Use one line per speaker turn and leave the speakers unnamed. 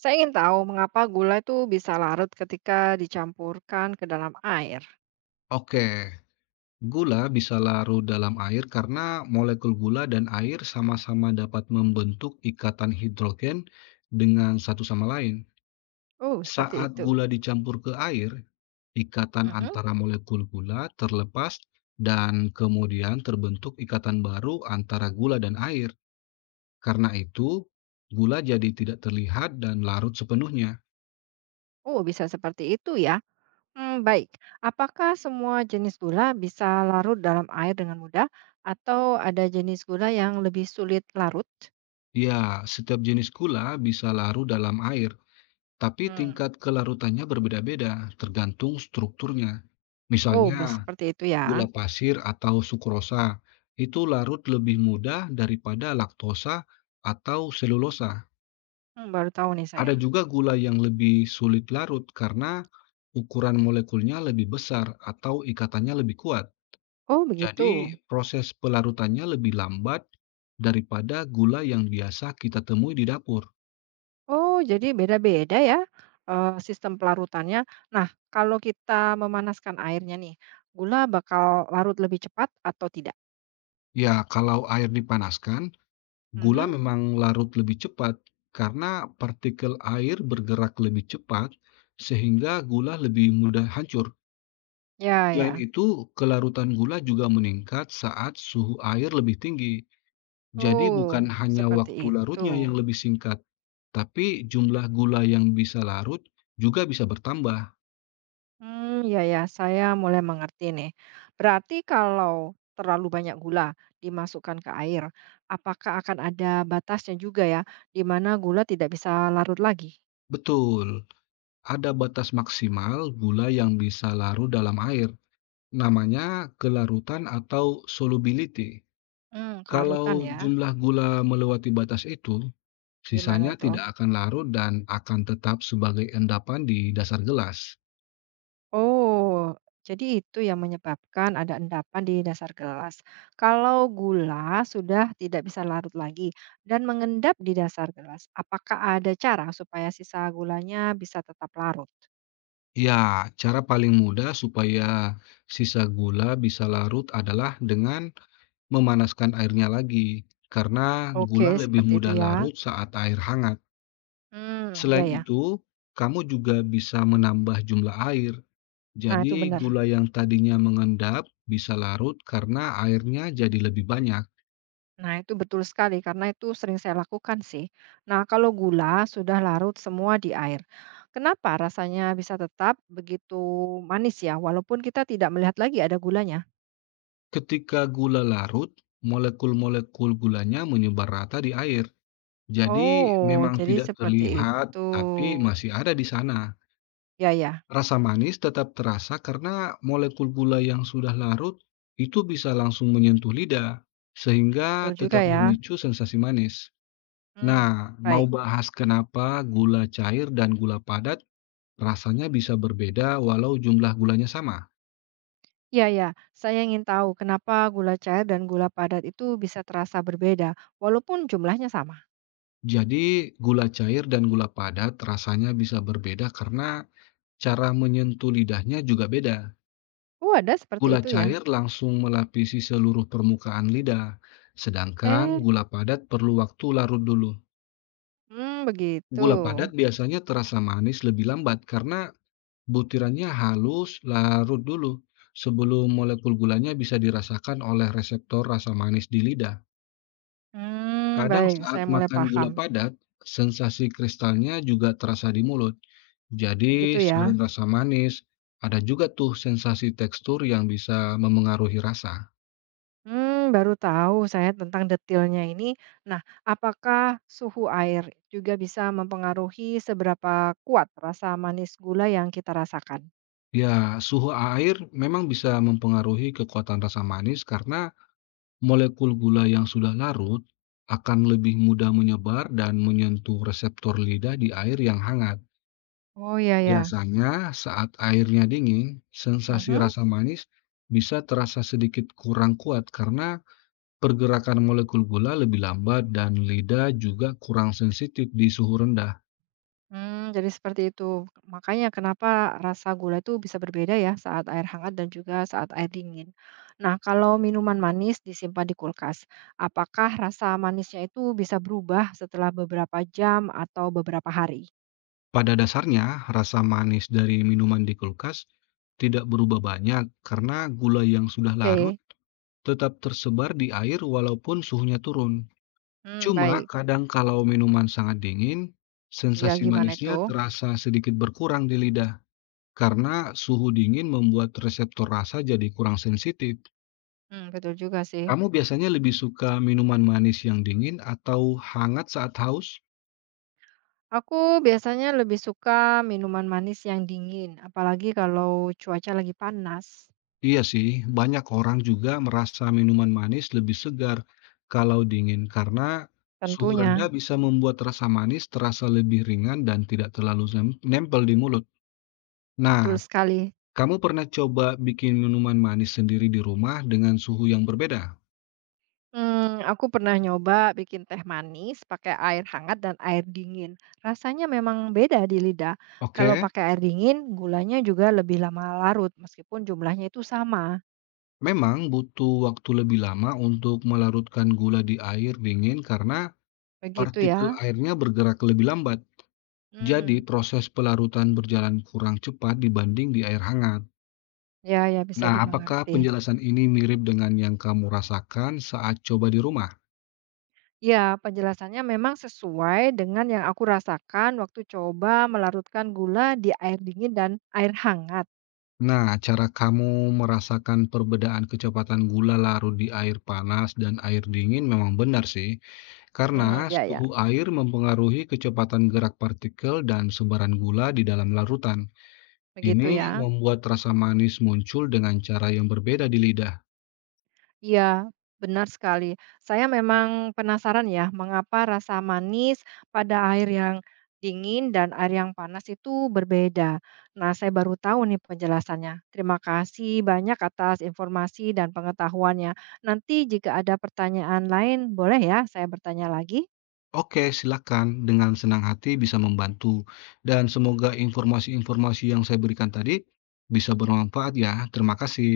Saya ingin tahu mengapa gula itu bisa larut ketika dicampurkan ke dalam air.
Oke, gula bisa larut dalam air karena molekul gula dan air sama-sama dapat membentuk ikatan hidrogen dengan satu sama lain.
Oh, seperti
Saat
itu.
gula dicampur ke air, ikatan
Mhm.
antara molekul gula terlepas dan kemudian terbentuk ikatan baru antara gula dan air. Karena itu, gula jadi tidak terlihat dan larut sepenuhnya.
Oh, bisa seperti itu ya. Hmm, baik. Apakah semua jenis gula bisa larut dalam air dengan mudah atau ada jenis gula yang lebih sulit larut?
Ya, setiap jenis gula bisa larut dalam air, tapi
Hmm.
tingkat kelarutannya berbeda-beda, tergantung strukturnya.
Oh,
Misalnya,
seperti itu
gula
ya.
pasir atau sukrosa itu larut lebih mudah daripada laktosa atau selulosa.
Hmm, baru tahu nih saya.
Ada juga gula yang lebih sulit larut karena ukuran molekulnya lebih besar atau ikatannya lebih kuat.
Oh,
Jadi,
begitu.
proses pelarutannya lebih lambat daripada gula yang biasa kita temui di dapur.
Oh, jadi beda-beda ya, sistem pelarutannya. Nah, kalau kita memanaskan airnya nih, gula bakal larut lebih cepat atau tidak?
Ya, kalau air dipanaskan, gula
Mhm,
memang larut lebih cepat karena partikel air bergerak lebih cepat sehingga gula lebih mudah hancur.
ya
Selain
ya.
itu, kelarutan gula juga meningkat saat suhu air lebih tinggi. Jadi bukan
Oh,
hanya
seperti
waktu larutnya
itu.
yang lebih singkat, tapi jumlah gula yang bisa larut juga bisa bertambah.
Hmm, ya ya, saya mulai mengerti nih. Berarti kalau terlalu banyak gula dimasukkan ke air, apakah akan ada batasnya juga ya, di mana gula tidak bisa larut lagi?
Betul, ada batas maksimal gula yang bisa larut dalam air. Namanya kelarutan atau solubility.
Hmm,
Kalau
kelarutan ya,
jumlah gula melewati batas itu,
gimana
sisanya
itu?
tidak akan larut dan akan tetap sebagai endapan di dasar gelas.
Oh, jadi itu yang menyebabkan ada endapan di dasar gelas. Kalau gula sudah tidak bisa larut lagi dan mengendap di dasar gelas, apakah ada cara supaya sisa gulanya bisa tetap larut?
Ya, cara paling mudah supaya sisa gula bisa larut adalah dengan memanaskan airnya lagi, karena
Oke,
gula lebih
seperti itu
mudah
ya.
larut saat air hangat.
Hmm, ya
Selain
ya.
itu, kamu juga bisa menambah jumlah air.
Nah, itu
Jadi,
benar.
gula yang tadinya mengendap bisa larut karena airnya jadi lebih banyak.
Nah, itu betul sekali karena itu sering saya lakukan sih. Nah, kalau gula sudah larut semua di air, kenapa rasanya bisa tetap begitu manis ya, walaupun kita tidak melihat lagi ada gulanya?
Ketika gula larut, molekul-molekul gulanya menyebar rata di air. Jadi
Oh,
memang
jadi
tidak
seperti
terlihat,
itu.
tapi masih ada di sana.
Ya ya,
Rasa manis tetap terasa karena molekul gula yang sudah larut itu bisa langsung menyentuh lidah, sehingga
betul juga
tetap
ya.
memicu sensasi manis.
Hmm,
Nah, mau
baik.
bahas kenapa gula cair dan gula padat rasanya bisa berbeda walau jumlah gulanya sama?
Ya ya, saya ingin tahu kenapa gula cair dan gula padat itu bisa terasa berbeda walaupun jumlahnya sama?
Jadi, gula cair dan gula padat rasanya bisa berbeda karena cara menyentuh lidahnya juga beda.
Oh, ada seperti
Gula
itu ya?
cair langsung melapisi seluruh permukaan lidah, sedangkan
Eh,
gula padat perlu waktu larut dulu.
hmm, begitu.
Gula padat biasanya terasa manis lebih lambat karena butirannya halus larut dulu sebelum molekul gulanya bisa dirasakan oleh reseptor rasa manis di lidah.
Hmm,
Kadang
baik,
saat
saya mulai
makan
paham,
gula padat, sensasi kristalnya juga terasa di mulut. Jadi,
begitu ya?
selain rasa manis, ada juga tuh sensasi tekstur yang bisa memengaruhi rasa.
Hmm, baru tahu saya tentang detailnya ini. Nah, apakah suhu air juga bisa mempengaruhi seberapa kuat rasa manis gula yang kita rasakan?
Ya, suhu air memang bisa mempengaruhi kekuatan rasa manis karena molekul gula yang sudah larut akan lebih mudah menyebar dan menyentuh reseptor lidah di air yang hangat.
Oh, ya ya.
Biasanya, saat airnya dingin, sensasi
Mhm,
rasa manis bisa terasa sedikit kurang kuat karena pergerakan molekul gula lebih lambat dan lidah juga kurang sensitif di suhu rendah.
mmm, jadi seperti itu. Makanya kenapa rasa gula itu bisa berbeda ya saat air hangat dan juga saat air dingin. Nah, kalau minuman manis disimpan di kulkas, apakah rasa manisnya itu bisa berubah setelah beberapa jam atau beberapa hari?
Pada dasarnya, rasa manis dari minuman di kulkas tidak berubah banyak karena gula yang sudah larut
Oke,
tetap tersebar di air walaupun suhunya turun.
mmm,
Cuma
baik.
kadang kalau minuman sangat dingin,
Ya,
sensasi
gimana itu?
manisnya terasa sedikit berkurang di lidah karena suhu dingin membuat reseptor rasa jadi kurang sensitif.
Mmm, betul juga sih.
Kamu biasanya lebih suka minuman manis yang dingin atau hangat saat haus?
Aku biasanya lebih suka minuman manis yang dingin, apalagi kalau cuaca lagi panas.
Iya sih, banyak orang juga merasa minuman manis lebih segar kalau dingin karena suhu rendah
Tentunya.
bisa membuat rasa manis terasa lebih ringan dan tidak terlalu nempel di mulut. Nah,
Betul sekali.
kamu pernah coba bikin minuman manis sendiri di rumah dengan suhu yang berbeda?
Mmm, aku pernah nyoba bikin teh manis pakai air hangat dan air dingin. Rasanya memang beda di lidah. Kalau
Oke,
pakai air dingin, gulanya juga lebih lama larut meskipun jumlahnya itu sama,
memang butuh waktu lebih lama untuk melarutkan gula di air dingin karena
begitu
partikel
ya?
airnya bergerak lebih lambat. Jadi
Mmm,
proses pelarutan berjalan kurang cepat dibanding di air hangat.
ya ya bisa
Nah, mhm, apakah
dimengerti.
penjelasan ini mirip dengan yang kamu rasakan saat coba di rumah?
Ya, penjelasannya memang sesuai dengan yang aku rasakan waktu coba melarutkan gula di air dingin dan air hangat.
Nah, cara kamu merasakan perbedaan kecepatan gula larut di air panas dan air dingin memang benar sih, karena
Mmm, ya ya,
suhu air mempengaruhi kecepatan gerak partikel dan sebaran gula di dalam larutan.
begitu
Ini
ya?
membuat rasa manis muncul dengan cara yang berbeda di lidah.
Iya, benar sekali. Saya memang penasaran ya, mengapa rasa manis pada air yang dingin dan air yang panas itu berbeda. Nah, saya baru tahu nih penjelasannya. Terima kasih banyak atas informasi dan pengetahuannya. Nanti jika ada pertanyaan lain, boleh ya saya bertanya lagi?
Oke, silakan. Dengan senang hati bisa membantu. Dan semoga informasi-informasi yang saya berikan tadi bisa bermanfaat ya. Terima kasih.